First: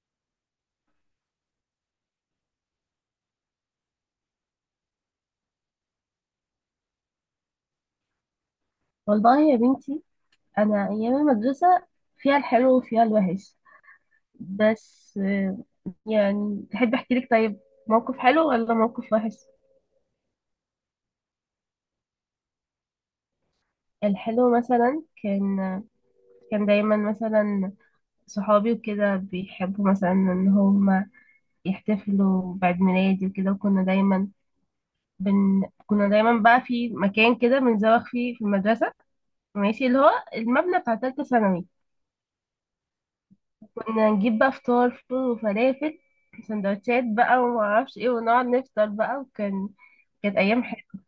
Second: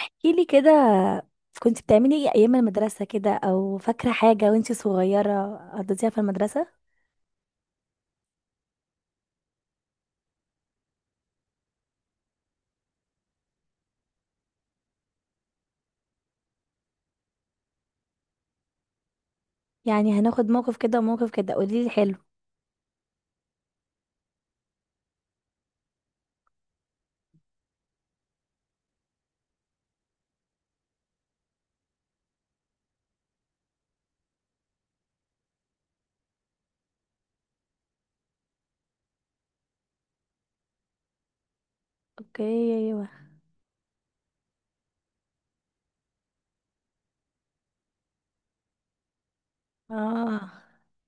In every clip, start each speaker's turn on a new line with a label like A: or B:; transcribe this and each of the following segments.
A: احكيلي كده. كنت بتعملي ايه ايام المدرسة كده، او فاكرة حاجة وانتي صغيرة قضيتيها في المدرسة؟
B: والله يا بنتي، انا ايام المدرسه فيها الحلو وفيها الوحش. بس يعني تحب احكي لك؟ طيب، موقف حلو ولا موقف وحش؟
A: يعني هناخد موقف كده وموقف كده، قوليلي حلو.
B: الحلو مثلا كان دايما مثلا صحابي وكده بيحبوا مثلا ان هم يحتفلوا بعيد ميلادي وكده. وكنا دايما كنا دايما بقى في مكان كده بنزوغ فيه في المدرسه، ماشي، اللي هو المبنى بتاع تالتة ثانوي.
A: اوكي. ايوه.
B: كنا نجيب بقى فطار فول وفلافل سندوتشات بقى ومعرفش ايه ونقعد نفطر بقى، كانت
A: اه،
B: ايام حلوه.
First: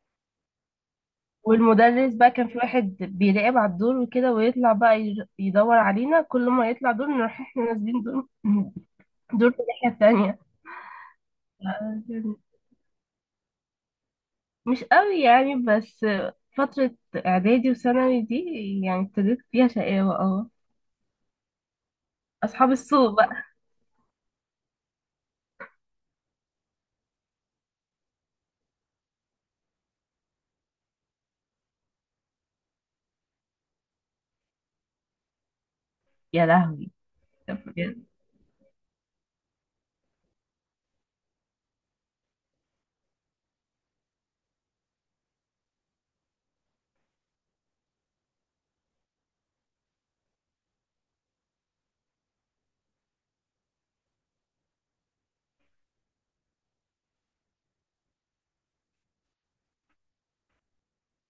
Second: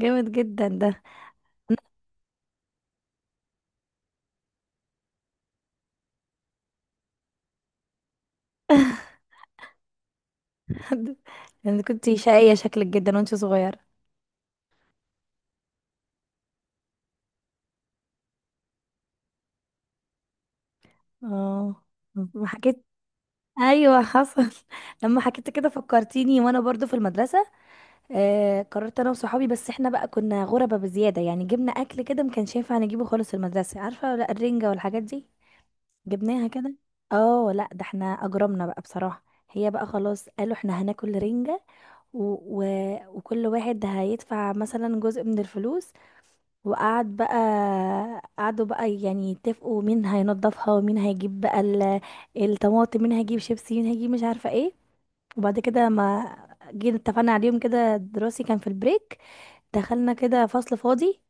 A: جامد جدا ده.
B: والمدرس بقى كان في واحد بيراقب على الدور وكده ويطلع بقى يدور علينا، كل ما يطلع دور نروح احنا نازلين دور دور في الناحيه التانيه.
A: انت كنتي
B: كان-
A: شقية شكلك جدا وانتي صغيرة.
B: مش قوي يعني، بس فتره اعدادي وثانوي دي يعني ابتديت فيها شقاوه، اه.
A: اه. ما
B: اصحاب
A: حكيت.
B: السوق بقى.
A: ايوه، حصل. لما حكيت كده فكرتيني وانا برضو في المدرسة. قررت انا وصحابي، بس احنا بقى كنا غربة بزيادة، يعني جبنا اكل كده ما كانش ينفع نجيبه خالص في المدرسة، عارفة؟ ولا الرنجة والحاجات دي
B: يا
A: جبناها كده.
B: لهوي.
A: اه لا، ده
B: بجد.
A: احنا اجرمنا بقى بصراحة. هي بقى خلاص قالوا احنا هناكل رنجة. و... و... وكل واحد هيدفع مثلا جزء من الفلوس. وقعد بقى قعدوا بقى يعني يتفقوا مين هينضفها، ومين هيجيب بقى الطماطم، مين هيجيب شيبسي، مين هيجيب مش عارفة ايه. وبعد كده ما جينا اتفقنا عليهم كده دراسي، كان في البريك، دخلنا كده فصل فاضي.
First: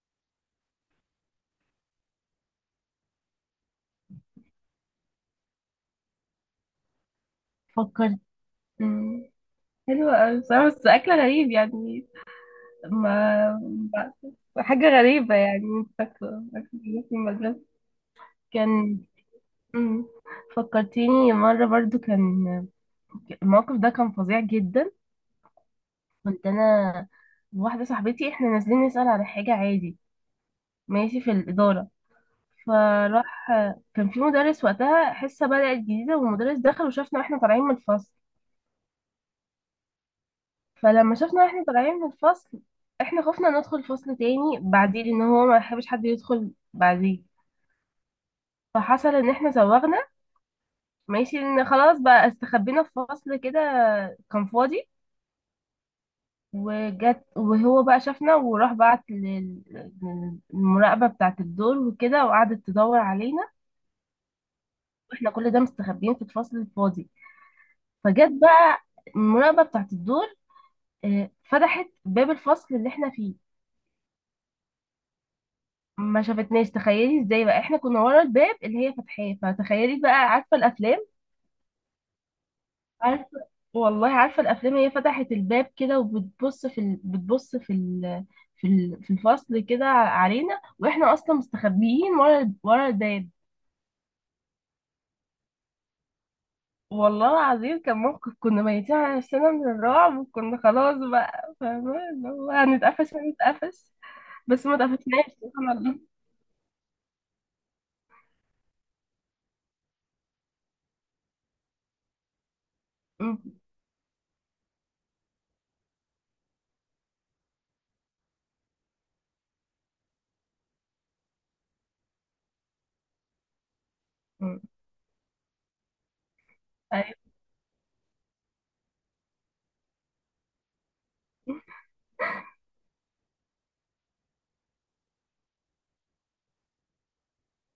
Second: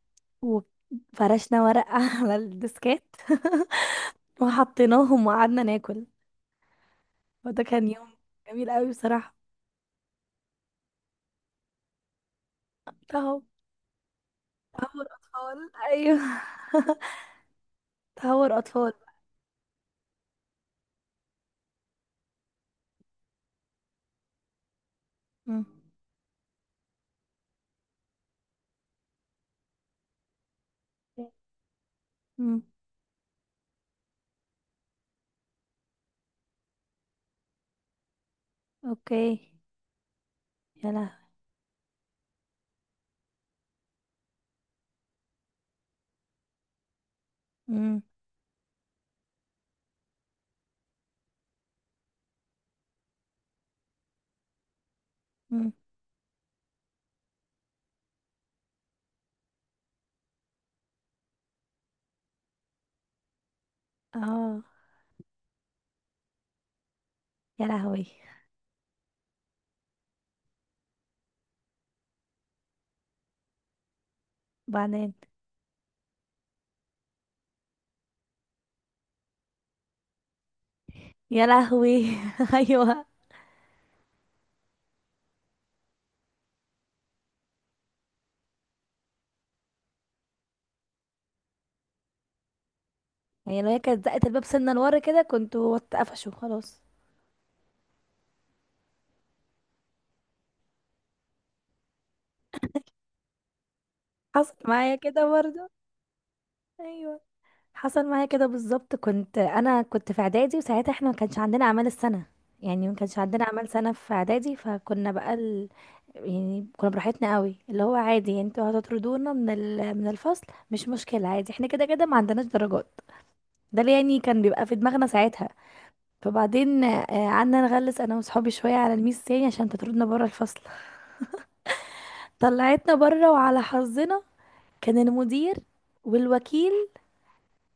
A: وفرشنا ورق على الديسكات وحطيناهم وقعدنا ناكل. وده كان يوم
B: فكرت.
A: جميل قوي
B: مم.
A: بصراحة.
B: حلوة أوي بصراحة، بس أكل غريب يعني. ما
A: تهور
B: حاجة غريبة يعني،
A: أطفال.
B: مش
A: أيوه.
B: فاكرة فاكرة في المدرسة
A: تهور أطفال.
B: كان. مم. فكرتيني مرة برضو، الموقف ده كان فظيع جدا.
A: مم.
B: كنت أنا وواحدة صاحبتي احنا نازلين نسأل على حاجة عادي، ماشي، في الإدارة.
A: مم.
B: فراح كان في مدرس وقتها حصة بدأت جديدة، والمدرس دخل وشافنا واحنا طالعين من الفصل.
A: اوكي. يا لهوي.
B: فلما شافنا واحنا طالعين من الفصل، احنا خفنا ندخل فصل تاني بعديه لأن هو ما يحبش حد يدخل بعديه.
A: مم.
B: فحصل ان احنا زوغنا، ماشي، ان خلاص بقى استخبينا في فصل كده كان فاضي.
A: مم.
B: وجت، وهو بقى شافنا وراح بعت للمراقبة بتاعة الدور وكده، وقعدت تدور علينا
A: اه.
B: واحنا كل ده مستخبيين في الفصل الفاضي.
A: يا لهوي.
B: فجت بقى المراقبة بتاعة الدور، فتحت باب الفصل اللي احنا فيه،
A: بعدين.
B: ما شافتناش. تخيلي ازاي بقى، احنا كنا ورا الباب اللي هي فتحاه، فتخيلي بقى، عارفة الافلام؟
A: يا لهوي. ايوه.
B: عارفة؟ والله عارفة الأفلام، هي فتحت الباب كده وبتبص في ال... بتبص في ال... في ال... في الفصل كده علينا، وإحنا أصلا مستخبيين ورا ورا الباب.
A: هي لو هي كانت زقت الباب سنة لورا كده، كنت وقفشوا خلاص.
B: والله العظيم كان موقف كنا ميتين على نفسنا من الرعب، وكنا خلاص بقى فاهمة اللي هو هنتقفش هنتقفش.
A: حصل
B: بس ما
A: معايا كده
B: اتقفشناش،
A: برضه.
B: سبحان الله.
A: ايوه، حصل معايا كده بالظبط. انا كنت في اعدادي، وساعتها احنا ما كانش عندنا اعمال السنه. يعني ما كانش عندنا
B: م-
A: اعمال سنه في اعدادي، فكنا بقى يعني كنا براحتنا قوي، اللي هو عادي. يعني انتوا هتطردونا من الفصل، مش مشكله، عادي، احنا كده كده ما عندناش درجات. ده اللي يعني كان
B: م-
A: بيبقى في دماغنا ساعتها. فبعدين
B: أيوة.
A: قعدنا نغلس انا وصحابي شويه على الميس تاني، عشان تطردنا بره الفصل. طلعتنا بره، وعلى حظنا كان المدير والوكيل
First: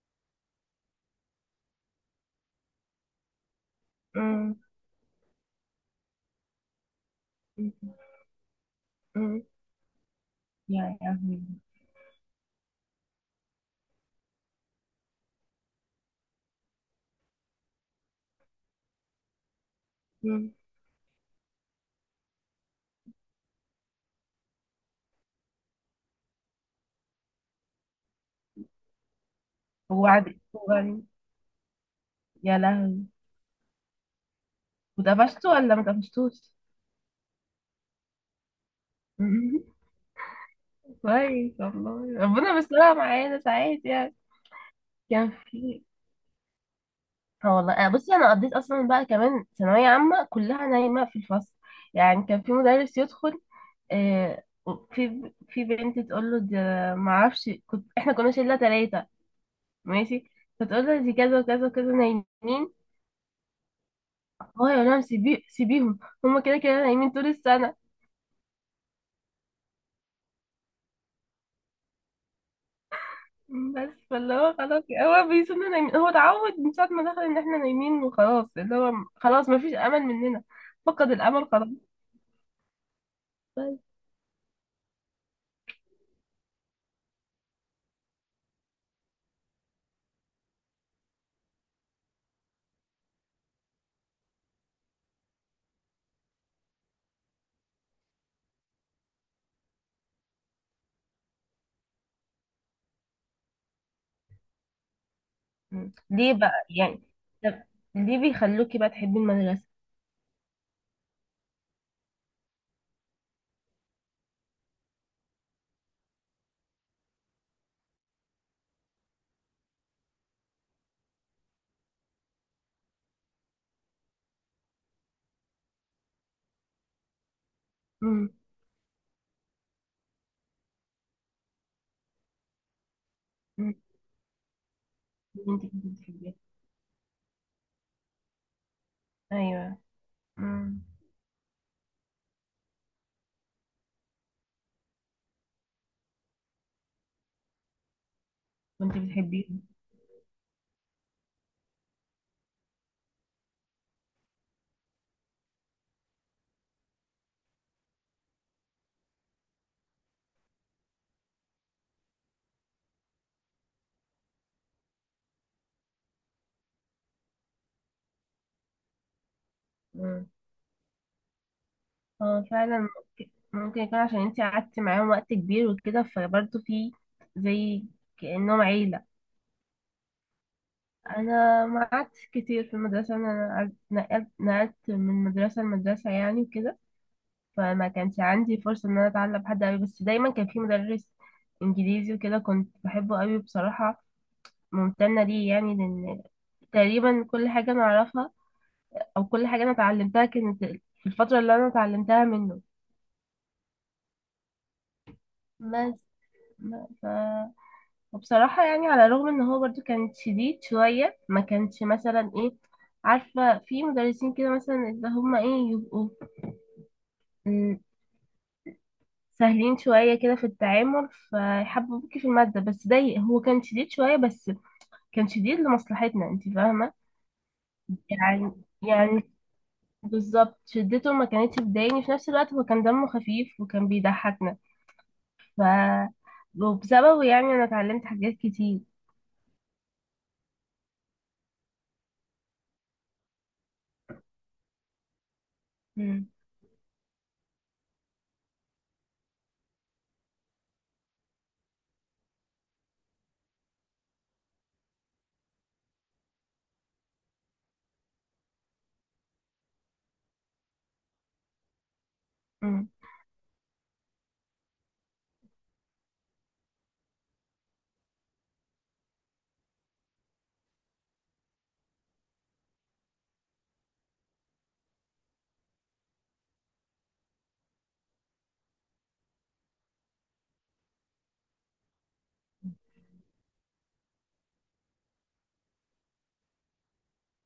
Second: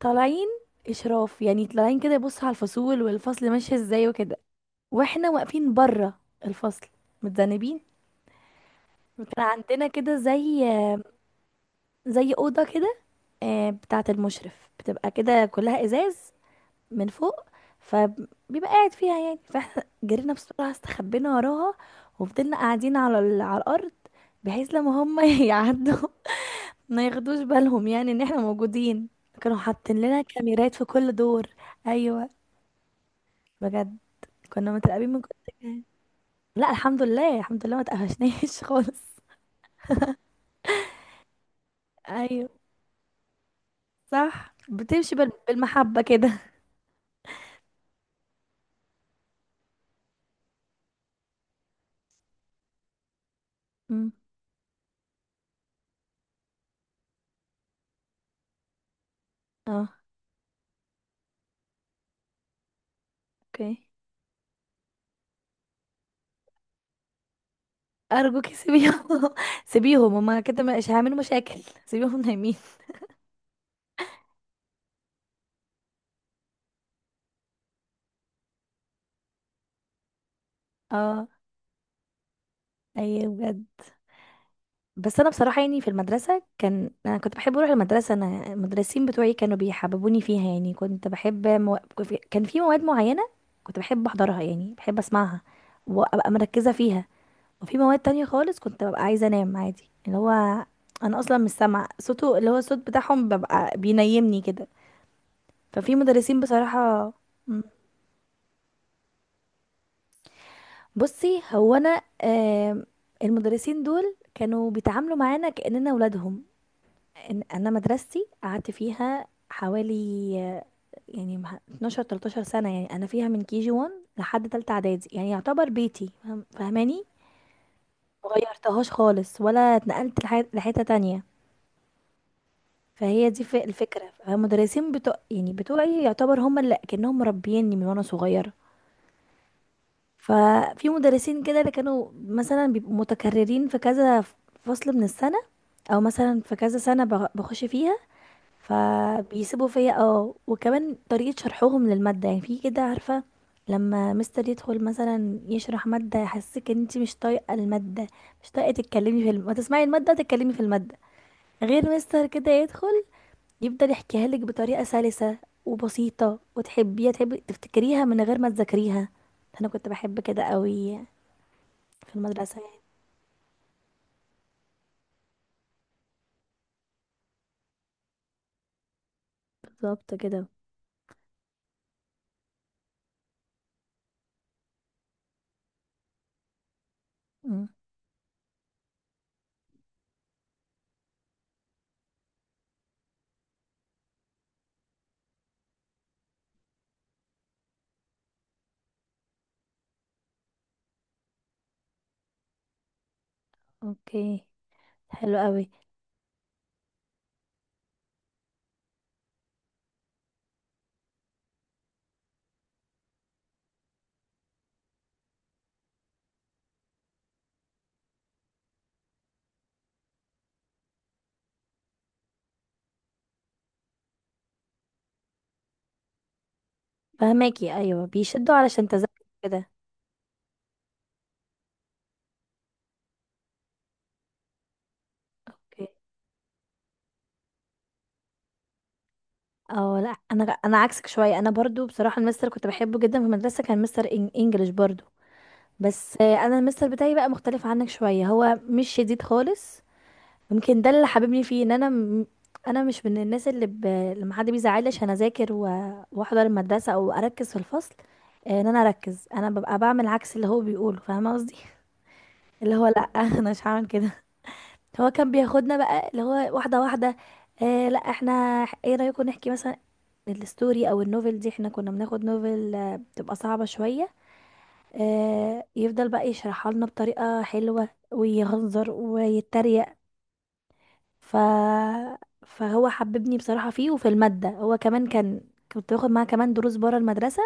A: طالعين اشراف، يعني طالعين كده يبص على الفصول والفصل ماشي ازاي وكده.
B: م-
A: واحنا واقفين بره الفصل
B: م-
A: متذنبين.
B: م-
A: كان عندنا كده زي
B: يا لهوي.
A: زي اوضه كده، بتاعه المشرف بتبقى كده كلها ازاز من فوق، فبيبقى قاعد فيها يعني. فاحنا جرينا
B: م-
A: بسرعه استخبينا وراها، وفضلنا قاعدين على الارض، بحيث لما هم يعدوا ما ياخدوش بالهم يعني ان احنا موجودين. كانوا حاطين لنا
B: وعد
A: كاميرات في
B: وعد-
A: كل دور. ايوه
B: يا لهوي.
A: بجد، كنا متراقبين من كل
B: واتقفشتوا ولا ما
A: مكان.
B: اتقفشتوش؟
A: لا الحمد لله الحمد لله، ما تقفشناش خالص.
B: كويس والله،
A: ايوه
B: ربنا بيسترها معانا ساعات يعني.
A: صح، بتمشي
B: كان في
A: بالمحبة كده.
B: اه والله أنا بصي، انا قضيت اصلا بقى كمان ثانويه عامه كلها نايمه في الفصل. يعني كان في مدرس يدخل،
A: امم
B: آه في بنت تقول له ده، ما اعرفش، احنا كنا شله 3،
A: اه
B: ماشي، فتقول له دي كذا وكذا وكذا نايمين.
A: اوكي.
B: هو يقول لهم سيبيهم، هم كده كده نايمين طول السنه.
A: ارجوك سيبيهم. سيبيهم، هما كده مش هيعملوا مشاكل. سيبيهم نايمين.
B: بس فاللي هو خلاص هو بيسيبنا نايمين، هو اتعود من ساعة ما دخل ان احنا نايمين، وخلاص اللي هو خلاص مفيش امل مننا، فقد
A: اه
B: الامل خلاص،
A: ايوه بجد.
B: بس.
A: بس انا بصراحه يعني في المدرسه انا كنت بحب اروح المدرسه. انا المدرسين بتوعي كانوا بيحببوني فيها، يعني كنت بحب كان في مواد معينه كنت بحب احضرها، يعني بحب اسمعها وابقى مركزه فيها. وفي مواد تانية خالص كنت ببقى عايزة انام عادي، اللي هو انا اصلا مش سامعة صوته، اللي هو الصوت بتاعهم ببقى بينيمني كده.
B: مم.
A: ففي
B: ليه
A: مدرسين
B: بقى يعني؟
A: بصراحة. مم.
B: طب ليه بيخلوكي بقى تحبي المدرسة؟
A: بصي هو انا المدرسين دول كانوا بيتعاملوا معانا كأننا ولادهم. انا مدرستي قعدت فيها حوالي آه، يعني 12 13 سنة، يعني انا فيها من كي جي 1 لحد تالتة اعدادي، يعني يعتبر بيتي فاهماني.
B: مم.
A: مغيرتهاش خالص ولا اتنقلت لحتة تانية. فهي دي
B: مم.
A: الفكرة، فالمدرسين يعني
B: انت كنت
A: بتوعي
B: بتحبيه؟
A: يعتبر هم اللي كأنهم مربيني من وانا صغيرة.
B: ايوه. مم.
A: ففي مدرسين كده اللي كانوا مثلا بيبقوا متكررين في كذا فصل من السنة، او مثلا في كذا سنة بخش فيها.
B: كنت بتحبيه؟
A: فبيسيبوا فيا اه. وكمان طريقة شرحهم للمادة يعني، في كده عارفة، لما مستر يدخل مثلا يشرح مادة يحسسك ان انت مش طايقة المادة، مش طايقة تسمعي المادة، تتكلمي في المادة. غير مستر كده يدخل يفضل يحكيها لك بطريقة سلسة وبسيطة، وتحبيها، تحبي تفتكريها من غير ما تذاكريها. انا كنت بحب
B: مم.
A: كده قوي في
B: هو
A: المدرسة
B: فعلا
A: يعني.
B: ممكن، يكون عشان انت قعدتي معاهم وقت كبير وكده، فبرضه في زي، كأنهم عيلة.
A: بالظبط كده.
B: انا ما قعدتش كتير في المدرسه، انا نقلت من مدرسه لمدرسه يعني وكده.
A: مم.
B: فما كانش عندي فرصه ان انا اتعلم حد قوي، بس دايما كان في مدرس انجليزي وكده، كنت بحبه قوي بصراحه. ممتنه ليه يعني، لان تقريبا كل حاجه انا اعرفها، او كل حاجه انا اتعلمتها كانت في الفتره اللي انا اتعلمتها منه.
A: اوكي. حلو قوي.
B: بس ما- ف... وبصراحه يعني، على الرغم ان هو برضو كان شديد شويه، ما كانش مثلا ايه، عارفة، في مدرسين كده مثلا اللي هما ايه يبقوا، م، سهلين شوية كده في التعامل، فيحببوك في المادة. بس ده هو كان شديد شوية، بس كان شديد لمصلحتنا، انت فاهمة.
A: فهماكي ايوه،
B: يعني
A: بيشدوا علشان تذاكري
B: يعني
A: كده.
B: بالظبط شدته ما كانتش بتضايقني، في نفس الوقت هو كان دمه خفيف وكان بيضحكنا. ف
A: اوكي.
B: وبسببه يعني انا اتعلمت حاجات كتير.
A: اه لا، انا عكسك شويه. انا برضو بصراحه المستر كنت بحبه جدا في المدرسه، كان مستر انجليش برضو. بس
B: مم.
A: انا المستر بتاعي بقى مختلف عنك شويه، هو مش شديد خالص. يمكن ده اللي حببني فيه، ان انا مش من الناس لما حد بيزعلي عشان اذاكر واحضر المدرسه او اركز في الفصل. ان انا اركز، انا ببقى بعمل عكس اللي هو بيقوله، فاهمه قصدي؟ اللي هو
B: مم.
A: لا. انا مش هعمل كده. هو كان بياخدنا بقى اللي هو واحده واحده. آه لا، احنا ايه رايكم نحكي مثلا الستوري او النوفل دي، احنا كنا بناخد نوفل بتبقى صعبة شوية. يفضل بقى يشرحها لنا بطريقة حلوة ويهزر ويتريق. ف فهو حببني بصراحة فيه وفي المادة. هو كمان كان كنت باخد معاه كمان دروس بره المدرسة.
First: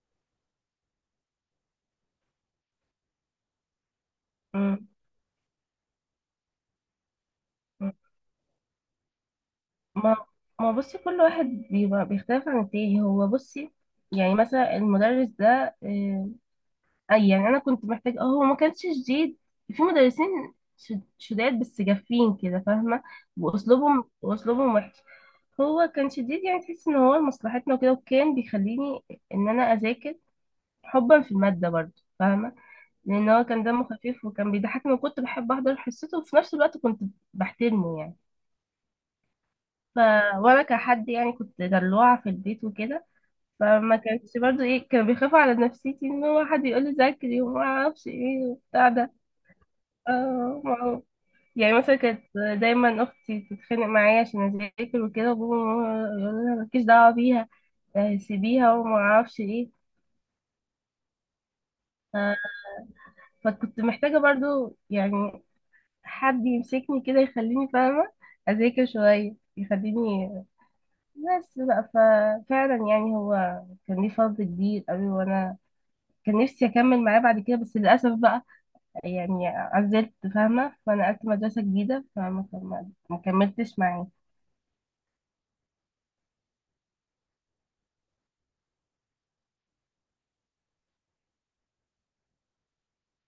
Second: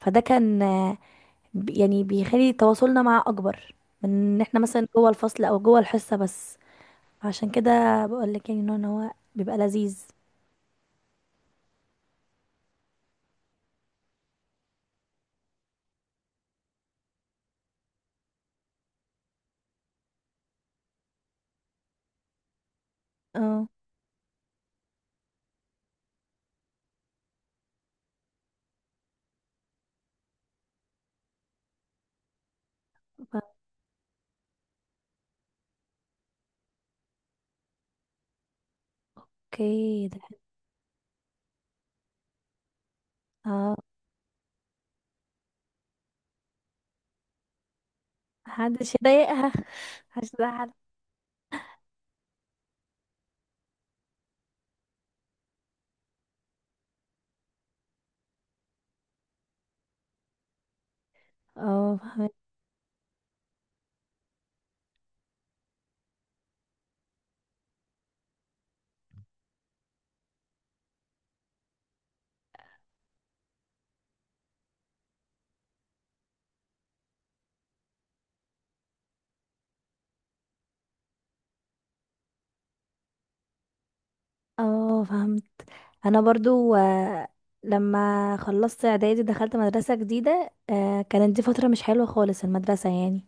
A: فده كان يعني بيخلي تواصلنا معاه أكبر من ان احنا
B: مم.
A: مثلا جوه الفصل او جوه الحصة بس. عشان كده
B: مم.
A: بقول لك، يعني انه هو بيبقى لذيذ.
B: ما ما بصي، كل واحد بيبقى بيختلف عن التاني. هو بصي، يعني مثلا المدرس ده، آه، اي يعني انا كنت محتاج، هو ما كانش شديد. في مدرسين شداد بس جافين كده، فاهمه،
A: اه
B: واسلوبهم وحش. هو كان شديد يعني، تحس ان هو لمصلحتنا وكده، وكان بيخليني ان انا اذاكر حبا في الماده برضه، فاهمه، لان هو كان دمه خفيف وكان بيضحكني وكنت بحب احضر حصته، وفي نفس الوقت كنت بحترمه يعني. ف
A: اوكي. ده
B: وانا كحد يعني كنت دلوعه في البيت وكده،
A: اه
B: فما كانش برضه ايه، كان بيخاف على نفسيتي ان هو حد يقول لي ذاكري وما اعرفش ايه وبتاع
A: محدش
B: ده.
A: يضايقها. محدش
B: اه
A: يزعل.
B: ما هو، يعني مثلا كانت دايما اختي تتخانق معايا عشان اذاكر وكده، وبابا وماما يقولوا لها مالكيش دعوه بيها، سيبيها وما اعرفش ايه.
A: اه
B: آه، فكنت محتاجه برضو يعني حد يمسكني كده يخليني فاهمه اذاكر شويه يخليني، بس بقى. ففعلا يعني هو كان ليه فضل كبير قوي، وانا كان نفسي اكمل معاه بعد كده، بس للاسف بقى يعني عزلت، فاهمه، فانا قعدت مدرسه جديده فما ما ما كملتش معاه.
A: اه فهمت. انا برضو لما خلصت اعدادي دخلت مدرسة جديدة. كانت دي فترة مش حلوة خالص المدرسة يعني.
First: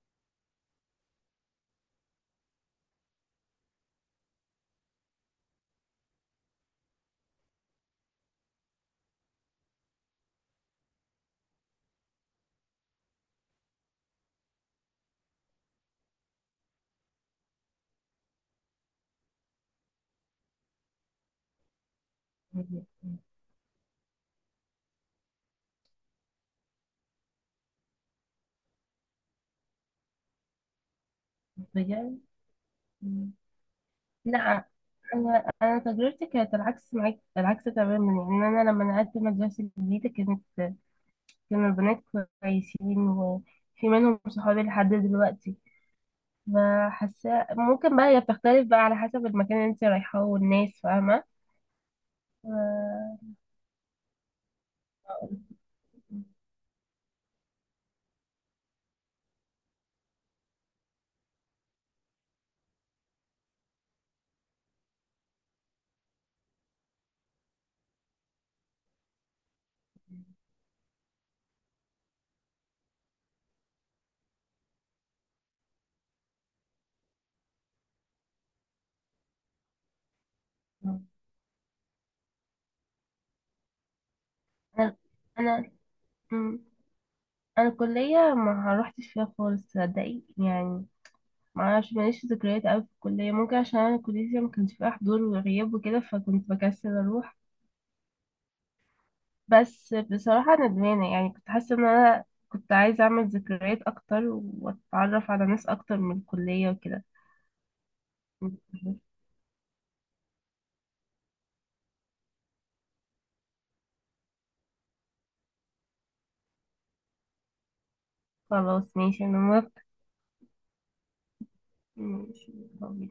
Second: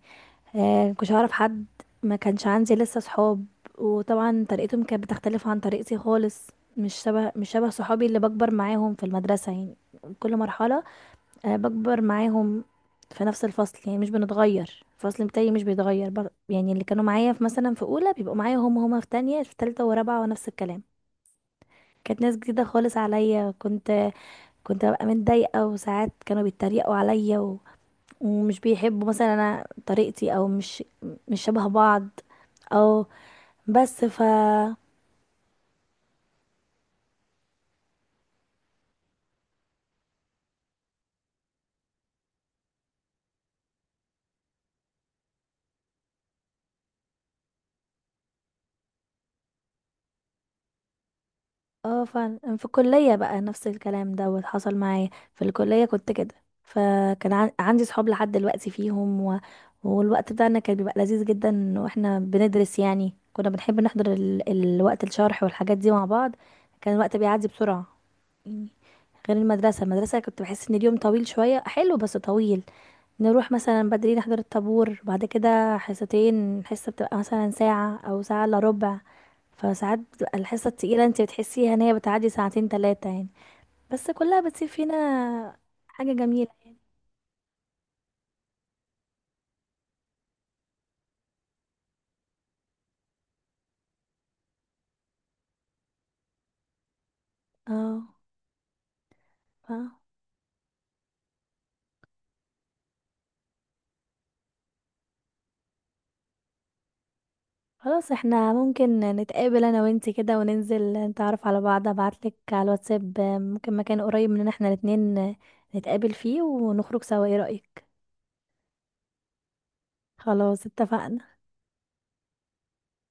A: مكنتش اعرف حد، ما كانش عندي لسه صحاب. وطبعا طريقتهم كانت بتختلف عن طريقتي خالص. مش شبه صحابي اللي بكبر معاهم في المدرسة يعني كل مرحلة. بكبر معاهم في نفس الفصل، يعني مش بنتغير. الفصل بتاعي مش بيتغير يعني اللي كانوا معايا في مثلا في اولى بيبقوا معايا هما في تانية في تالتة ورابعة ونفس الكلام. كانت ناس جديدة خالص عليا. كنت ببقى متضايقة، وساعات كانوا بيتريقوا عليا ومش بيحبوا مثلا انا طريقتي، او مش شبه بعض.
B: بجد.
A: او
B: مم.
A: بس
B: لا انا، تجربتي كانت العكس معاك، العكس تماما يعني. انا لما نقلت مدرسه جديده، كانوا البنات كويسين، وفي منهم صحابي لحد دلوقتي. فحاسه ممكن بقى هي بتختلف بقى على حسب المكان اللي انت رايحاه والناس، فاهمه.
A: اه فعلا، في الكلية
B: ف-
A: بقى نفس الكلام. دوت حصل معايا. في الكلية كنت كده، فكان عندي صحاب لحد دلوقتي فيهم والوقت بتاعنا كان بيبقى لذيذ جدا واحنا بندرس، يعني كنا بنحب نحضر الوقت الشرح والحاجات دي مع بعض. كان الوقت بيعدي بسرعة يعني. غير المدرسة، المدرسة كنت بحس ان اليوم طويل شوية، حلو بس طويل. نروح مثلا بدري نحضر الطابور. بعد كده حصتين، حصة بتبقى مثلا ساعة او ساعة الا ربع. فساعات بتبقى الحصة التقيلة انت بتحسيها ان هي بتعدي ساعتين 3 يعني. بس كلها بتسيب
B: انا،
A: فينا
B: انا
A: حاجة جميلة.
B: مم. أنا الكليه ما روحتش فيها خالص، صدقي يعني، ما اعرفش، ماليش ذكريات قوي في الكليه، ممكن عشان انا كليتي ما كانش فيها حضور وغياب وكده، فكنت بكسل اروح.
A: اه ف-
B: بس بصراحه ندمانه، يعني كنت حاسه ان انا كنت عايزه اعمل ذكريات اكتر واتعرف على ناس اكتر من الكليه وكده.
A: خلاص احنا ممكن نتقابل انا وانتي كده، وننزل نتعرف على بعض. ابعتلك على الواتساب ممكن مكان قريب مننا احنا الاتنين، نتقابل فيه ونخرج سوا. ايه رأيك؟
B: خلاص ماشي، انا موافقه.
A: خلاص اتفقنا.
B: ماشي.